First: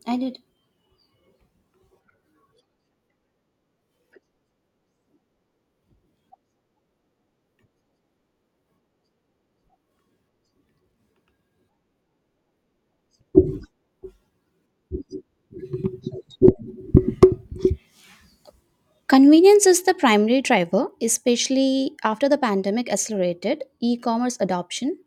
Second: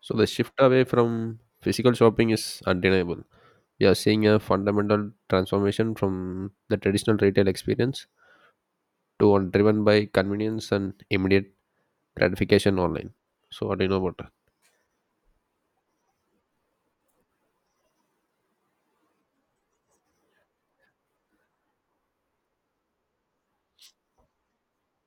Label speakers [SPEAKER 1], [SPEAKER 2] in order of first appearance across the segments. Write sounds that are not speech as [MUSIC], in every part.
[SPEAKER 1] So
[SPEAKER 2] I
[SPEAKER 1] the
[SPEAKER 2] did.
[SPEAKER 1] shift away from physical shopping is undeniable. We are seeing a fundamental transformation from the traditional retail experience to one driven by convenience and immediate gratification online. So what do you know about that?
[SPEAKER 2] Convenience is the primary driver, especially after the pandemic accelerated e commerce adoption.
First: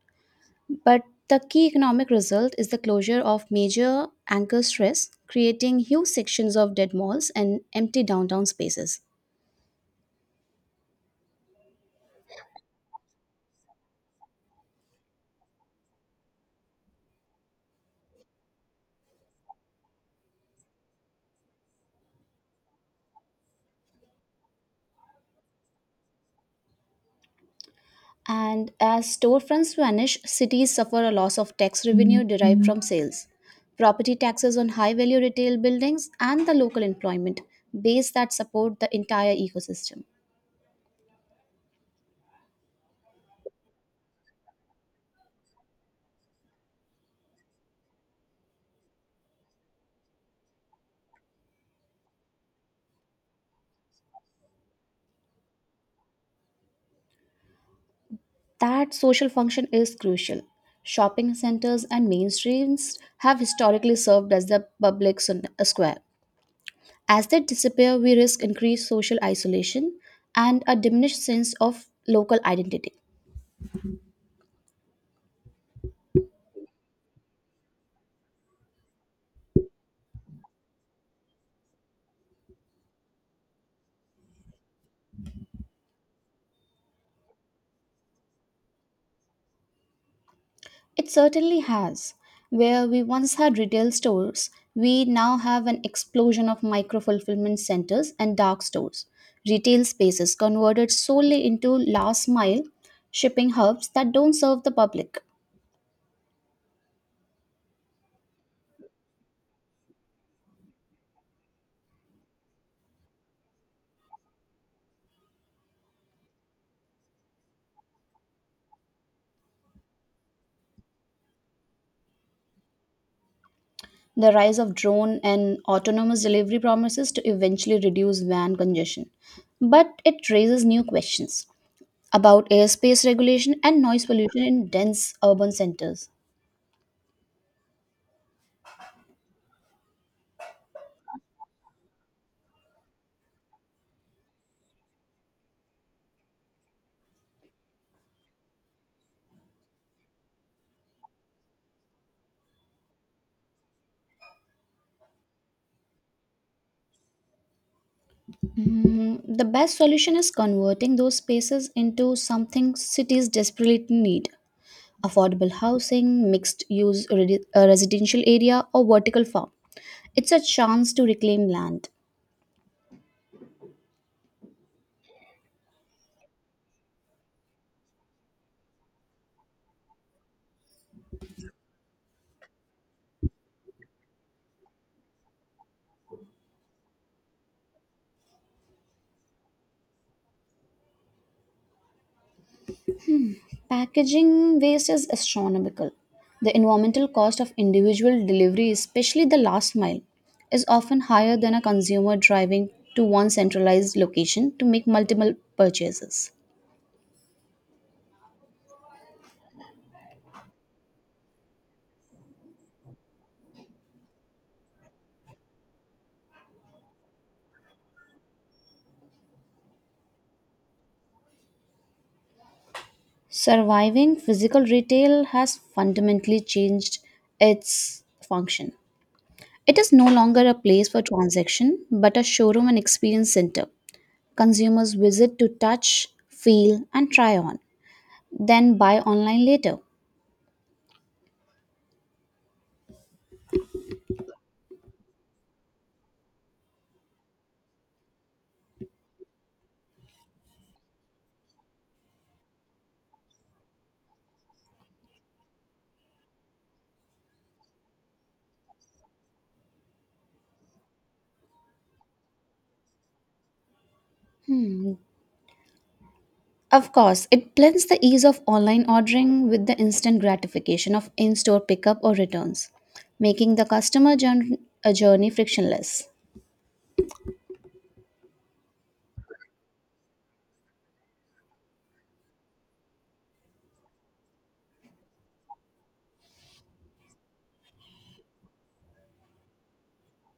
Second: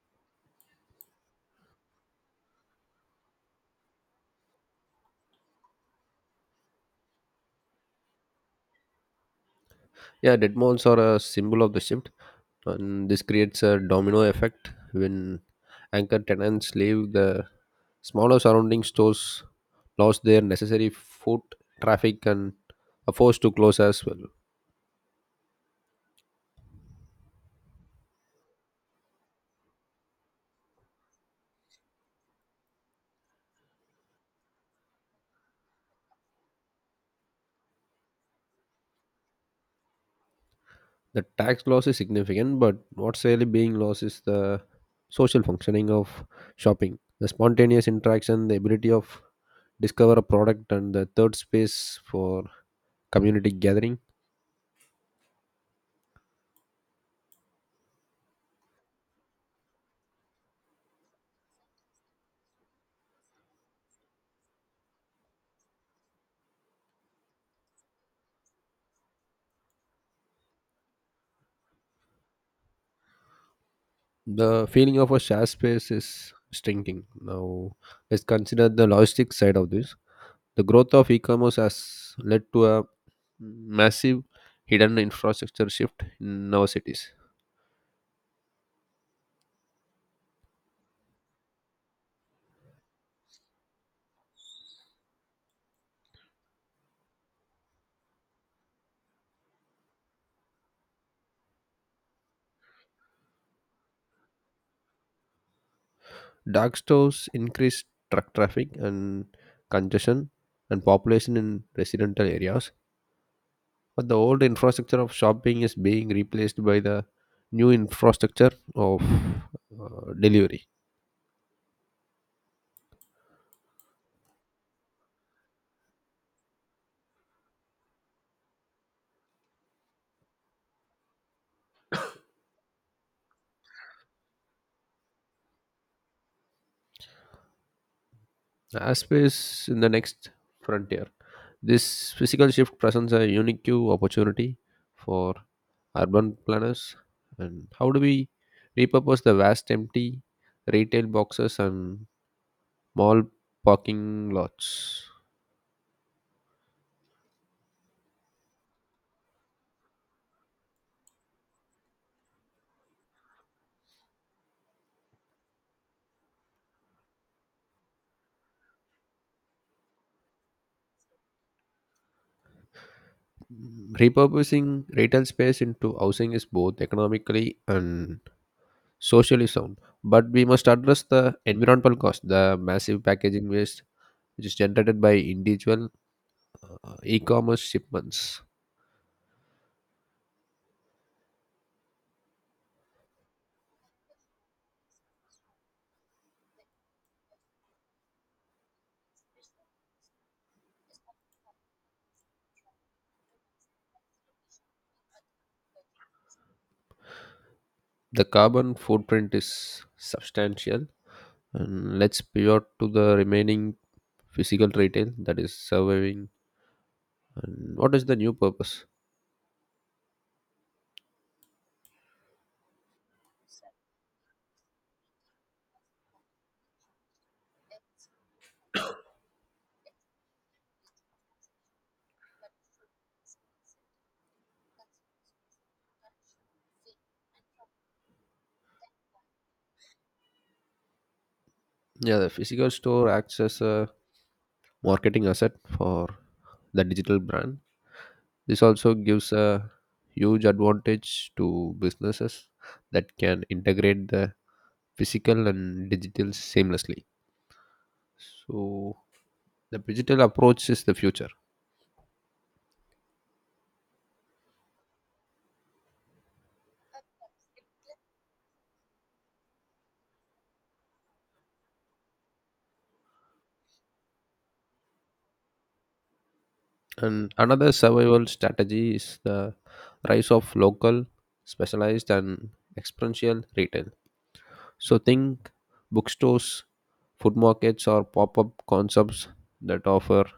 [SPEAKER 2] But the key economic result is the closure of major anchor stress, creating huge sections of dead malls and empty downtown spaces.
[SPEAKER 1] Yeah, dead malls are a symbol of the shift, and this creates a domino effect when anchor tenants leave the smaller surrounding stores lost their necessary foot traffic and are forced to close as well.
[SPEAKER 2] And as storefronts vanish, cities suffer a loss of tax revenue derived from sales, property taxes on high value retail buildings, and the local employment base that support the entire ecosystem.
[SPEAKER 1] The tax loss is significant, but what's really being lost is the social functioning of shopping, the spontaneous interaction, the ability of discover a product, and the third space for community gathering.
[SPEAKER 2] That social function is crucial. Shopping centers and main streets have historically served as the square. As they disappear, we risk increased social isolation and a diminished sense of local identity.
[SPEAKER 1] The feeling of a shared space is shrinking. Now, let's consider the logistics side of this. The growth of e-commerce has led to a massive hidden infrastructure shift in our cities.
[SPEAKER 2] It certainly has. Where we once had retail stores, we now have an explosion of micro fulfillment centers and dark stores. Retail spaces converted solely into last mile shipping hubs that don't serve the public.
[SPEAKER 1] Dark stores increase truck traffic and congestion and population in residential areas, but the old infrastructure of shopping is being replaced by the new infrastructure of delivery.
[SPEAKER 2] The rise of drone and autonomous delivery promises to eventually reduce van congestion, but it raises new questions about airspace regulation and noise pollution in dense urban centers.
[SPEAKER 1] Aspace in the next frontier. This physical shift presents a unique opportunity for urban planners. And how do we repurpose the vast empty retail boxes and mall parking lots?
[SPEAKER 2] The best solution is converting those spaces into something cities desperately need: affordable housing, mixed use residential area, or vertical farm. It's a chance to reclaim land.
[SPEAKER 1] Repurposing retail space into housing is both economically and socially sound, but we must address the environmental cost, the massive packaging waste which is generated by individual e-commerce shipments.
[SPEAKER 2] Packaging waste is astronomical. The environmental cost of individual delivery, especially the last mile, is often higher than a consumer driving to one centralized location to make multiple purchases.
[SPEAKER 1] The carbon footprint is substantial, and let's pivot to the remaining physical retail that is surviving. And what is the new purpose?
[SPEAKER 2] Surviving physical retail has fundamentally changed its function. It is no longer a place for transaction, but a showroom and experience center. Consumers visit to touch, feel, and try on, then buy online later.
[SPEAKER 1] Yeah, the physical store acts as a marketing asset for the digital brand. This also gives a huge advantage to businesses that can integrate the physical and digital seamlessly. So, the digital approach is the future.
[SPEAKER 2] Hmm, Of course, it blends the ease of online ordering with the instant gratification of in store pickup or returns, making the a journey frictionless.
[SPEAKER 1] And another survival strategy is the rise of local, specialized, and experiential retail. So, think bookstores, food markets, or pop up concepts that offer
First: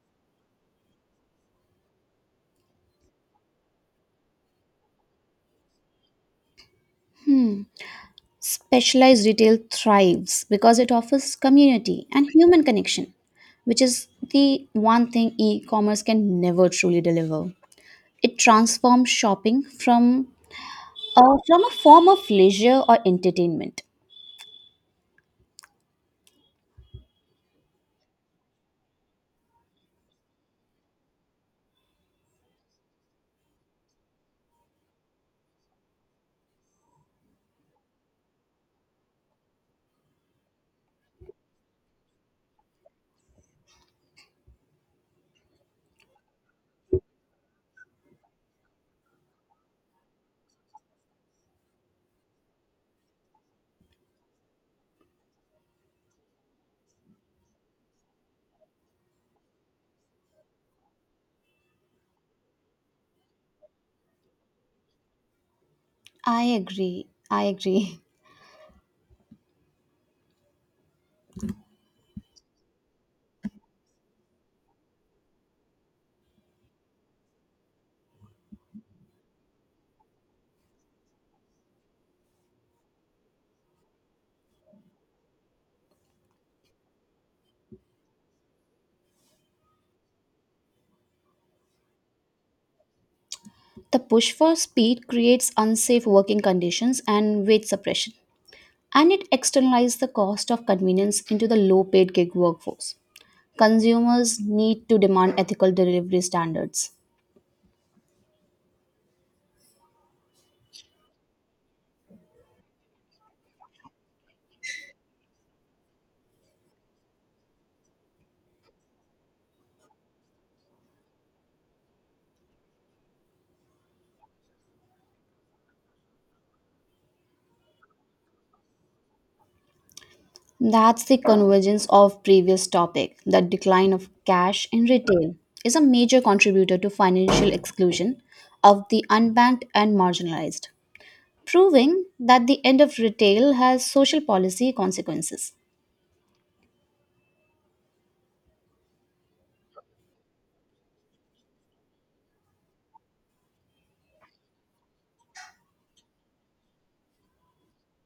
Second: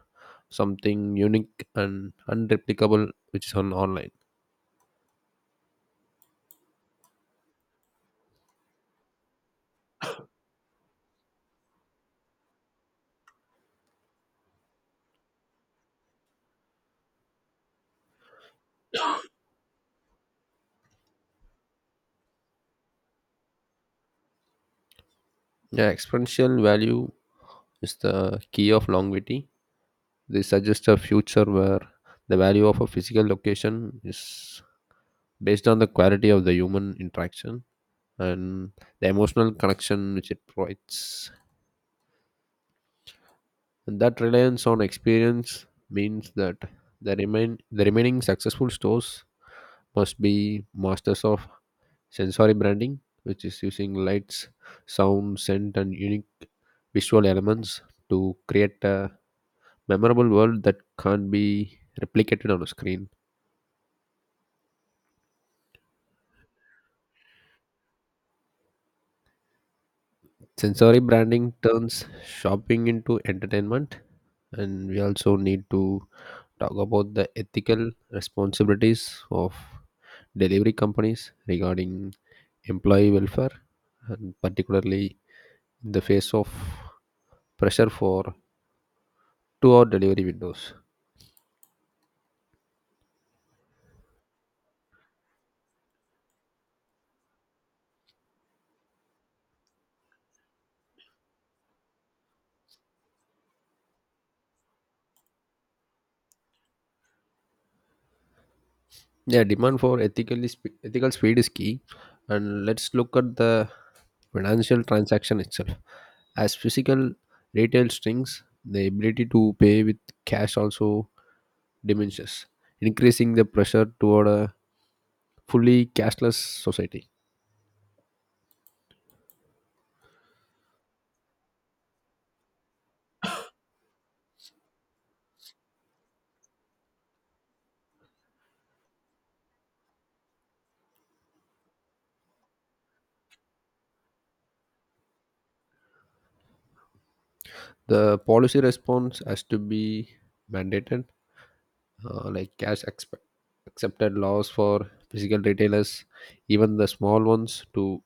[SPEAKER 1] something unique and unreplicable which is on online.
[SPEAKER 2] Specialized retail thrives because it offers community and human connection, which is the one thing e commerce can never truly deliver. It transforms shopping from a form of leisure or entertainment.
[SPEAKER 1] Yeah, exponential value is the key of longevity. They suggest a future where the value of a physical location is based on the quality of the human interaction and the emotional connection which it provides. And that reliance on experience means that the remaining successful stores must be masters of sensory branding, which is using lights, sound, scent, and unique visual elements to create a memorable world that can't be replicated on a screen.
[SPEAKER 2] I agree. I agree. [LAUGHS]
[SPEAKER 1] Sensory branding turns shopping into entertainment, and we also need to talk about the ethical responsibilities of delivery companies regarding employee welfare, and particularly in the face of pressure for 2 hour delivery windows.
[SPEAKER 2] The push for speed creates unsafe working conditions and wage suppression, and it externalizes the cost of convenience into the low paid gig workforce. Consumers need to demand ethical delivery standards.
[SPEAKER 1] Yeah, demand for ethical speed is key, and let's look at the financial transaction itself. As physical retail shrinks, the ability to pay with cash also diminishes, increasing the pressure toward a fully cashless society.
[SPEAKER 2] That's the convergence of previous topic. The decline of cash in retail is a major contributor to financial exclusion of the unbanked and marginalized, proving that the end of retail has social policy consequences.
[SPEAKER 1] The policy response has to be mandated, like accepted laws for physical retailers, even the small ones, to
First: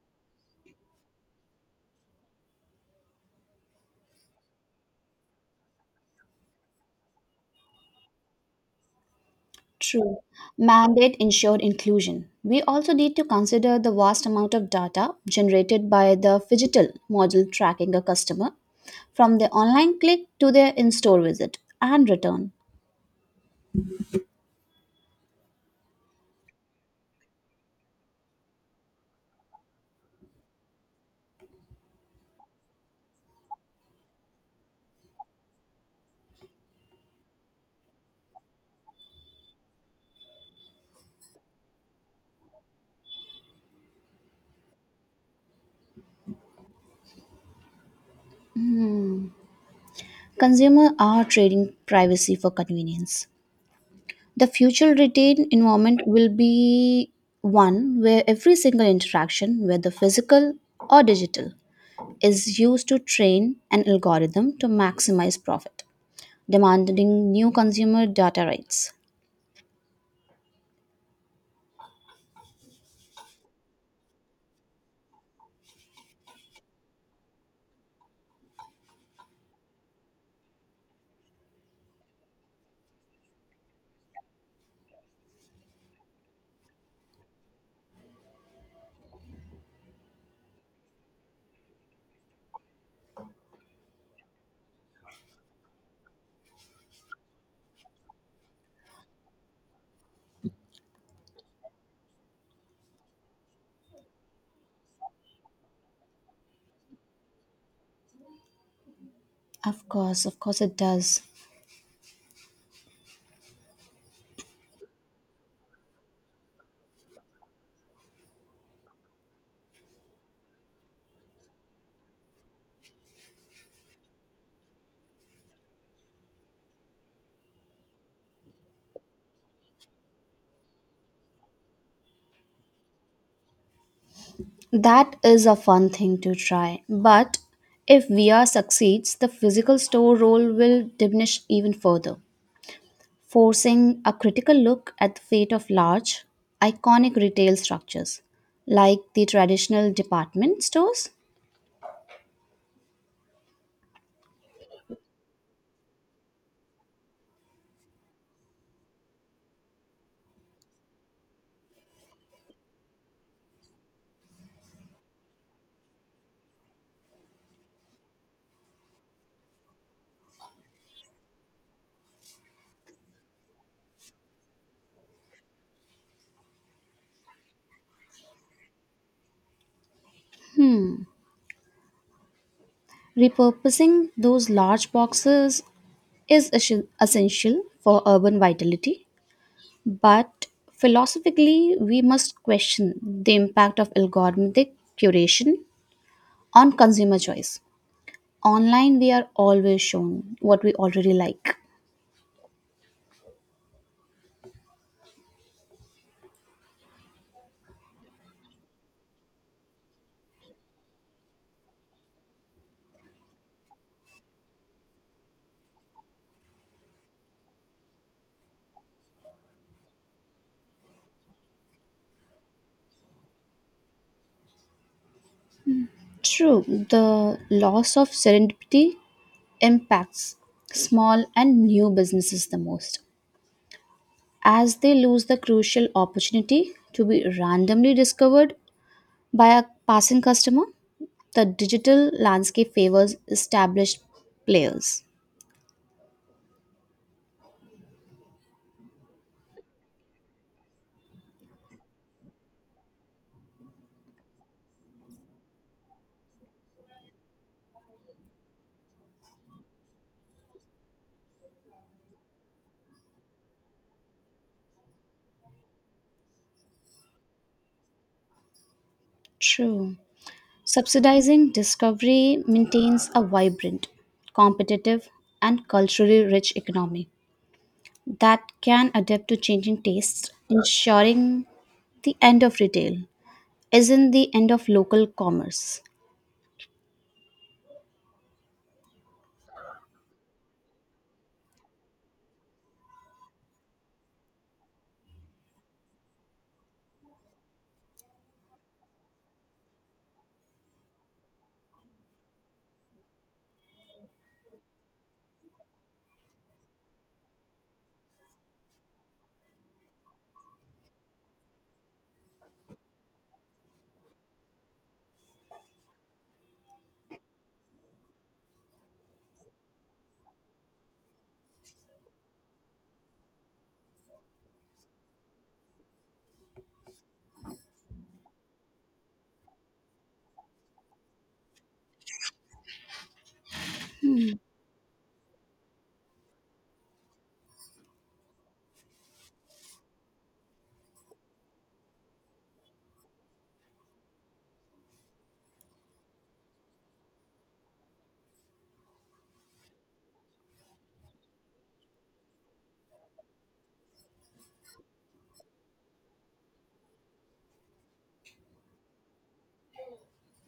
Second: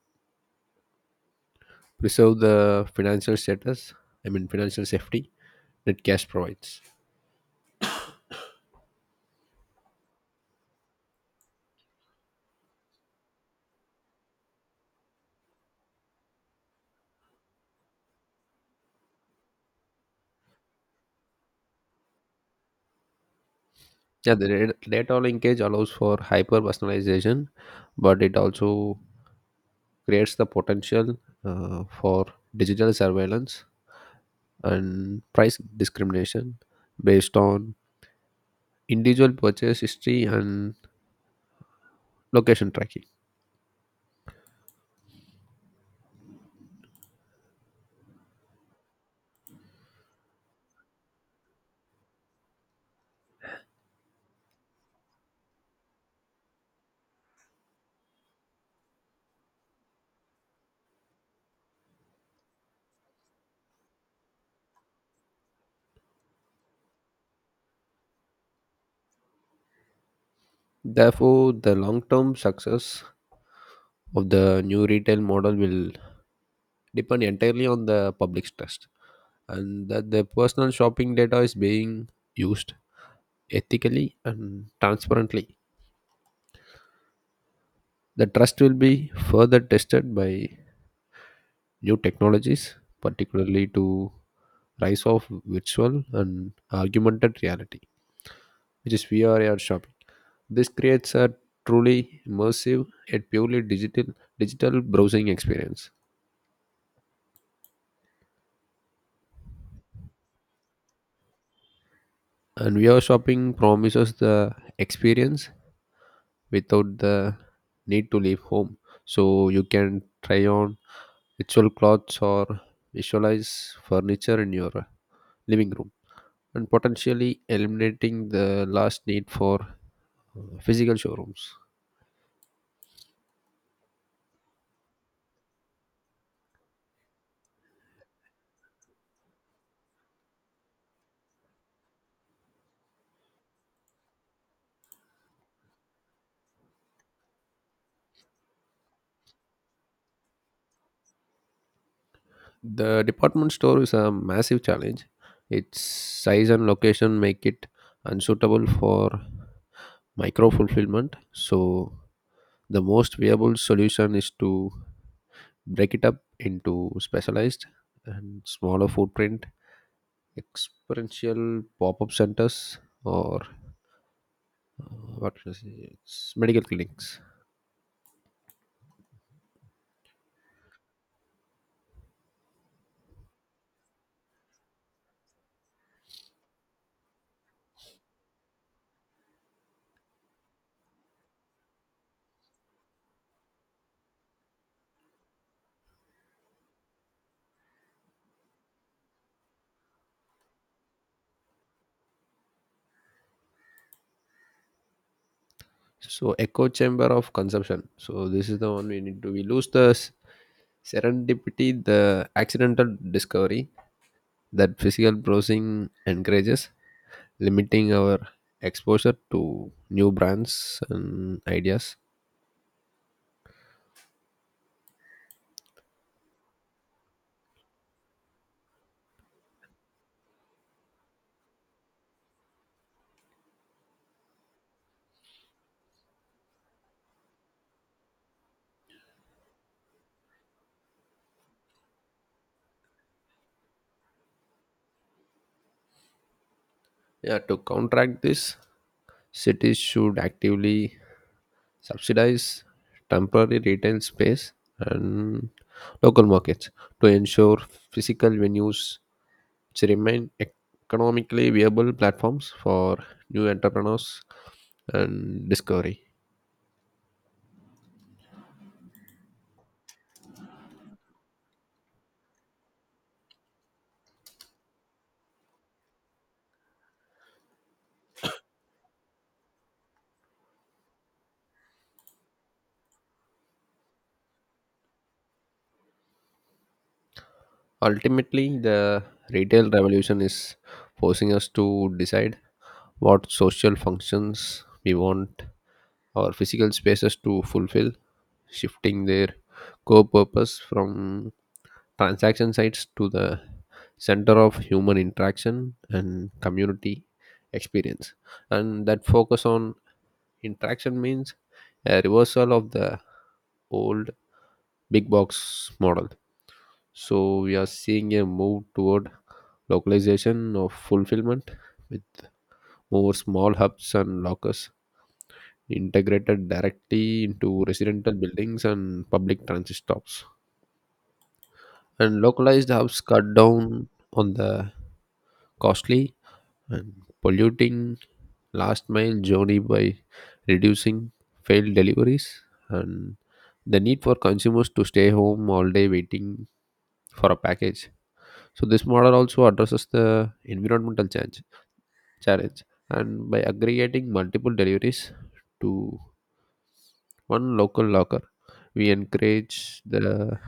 [SPEAKER 1] preserve the financial status, I mean, financial safety that cash provides.
[SPEAKER 2] True. Mandate ensured inclusion. We also need to consider the vast amount of data generated by the phygital model tracking a customer from their online click to their in store visit and return.
[SPEAKER 1] Yeah, the data linkage allows for hyper personalization, but it also creates the potential for digital surveillance and price discrimination based on individual purchase history and location tracking.
[SPEAKER 2] Consumers are trading privacy for convenience. The future retail environment will be one where every single interaction, whether physical or digital, is used to train an algorithm to maximize profit, demanding new consumer data rights.
[SPEAKER 1] Therefore, the long term success of the new retail model will depend entirely on the public's trust and that the personal shopping data is being used ethically and transparently. The trust will be further tested by new technologies, particularly to rise of virtual and augmented reality, which is VR AR shopping. This creates a truly immersive yet purely digital browsing experience.
[SPEAKER 2] Of course, it does.
[SPEAKER 1] And VR shopping promises the experience without the need to leave home. So you can try on virtual clothes or visualize furniture in your living room and potentially eliminating the last need for physical showrooms.
[SPEAKER 2] That is a fun thing to try. But if VR succeeds, the physical store role will diminish even further, forcing a critical look at the fate of large, iconic retail structures like the traditional department stores.
[SPEAKER 1] The department store is a massive challenge. Its size and location make it unsuitable for micro fulfillment. So, the most viable solution is to break it up into specialized and smaller footprint experiential pop-up centers or uh, what should I say, it's medical clinics.
[SPEAKER 2] Repurposing those large boxes is essential for urban vitality. But philosophically, we must question the impact of algorithmic curation on consumer choice. Online, we are always shown what we already like.
[SPEAKER 1] So echo chamber of consumption, so this is the one we need to, we lose the serendipity, the accidental discovery that physical browsing encourages, limiting our exposure to new brands and ideas.
[SPEAKER 2] True, the loss of serendipity impacts small and new businesses the most, as they lose the crucial opportunity to be randomly discovered by a passing customer. The digital landscape favors established players.
[SPEAKER 1] Yeah, to counteract this, cities should actively subsidize temporary retail space and local markets to ensure physical venues which remain economically viable platforms for new entrepreneurs and discovery.
[SPEAKER 2] True. Subsidizing discovery maintains a vibrant, competitive, and culturally rich economy that can adapt to changing tastes, ensuring the end of retail isn't the end of local commerce.
[SPEAKER 1] Ultimately, the retail revolution is forcing us to decide what social functions we want our physical spaces to fulfill, shifting their core purpose from transaction sites to the center of human interaction and community experience. And that focus on interaction means a reversal of the old big box model, so we are seeing a move toward localization of fulfillment with more small hubs and lockers integrated directly into residential buildings and public transit stops. And localized hubs cut down on the costly and polluting last mile journey by reducing failed deliveries and the need for consumers to stay home all day waiting for a package. So this model also addresses the environmental change challenge and by aggregating multiple deliveries to one local locker we encourage the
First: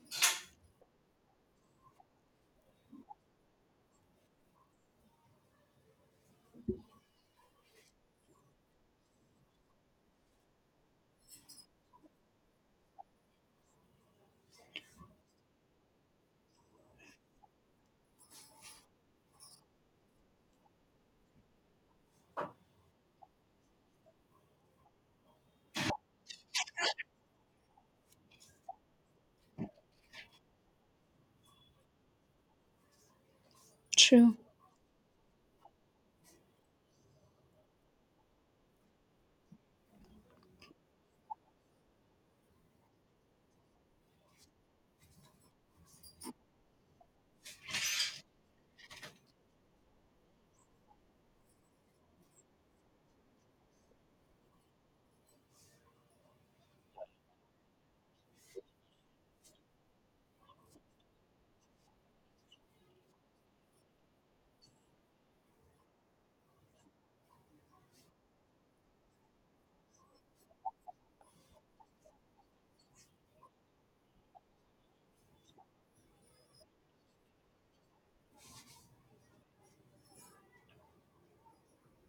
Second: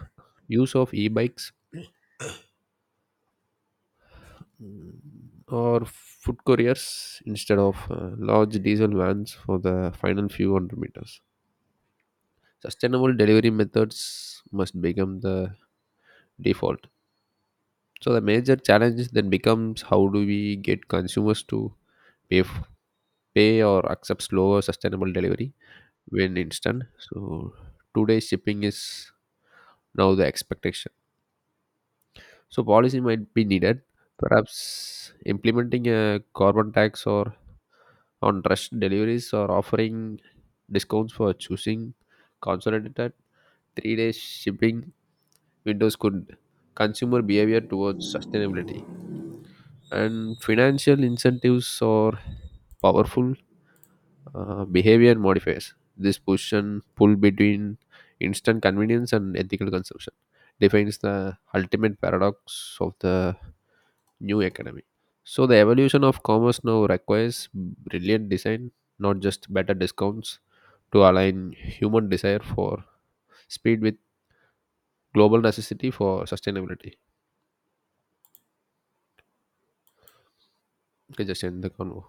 [SPEAKER 1] use of e-bikes, mm, or food couriers instead of large diesel vans for the final few hundred meters. Sustainable delivery methods must become the default. So the major challenge then becomes, how do we get consumers to pay, f- pay or accept slower sustainable delivery when instant. So today shipping is now the expectation. So policy might be needed.
[SPEAKER 2] True.
[SPEAKER 1] Perhaps implementing a carbon tax or on rush deliveries or offering discounts for choosing consolidated 3 days shipping windows could consumer behavior towards sustainability and financial incentives are powerful. Behavior modifiers. This push and pull between instant convenience and ethical consumption defines the ultimate paradox of the new economy. So, the evolution of commerce now requires brilliant design, not just better discounts, to align human desire for speed with global necessity for sustainability. Okay, just end the convo.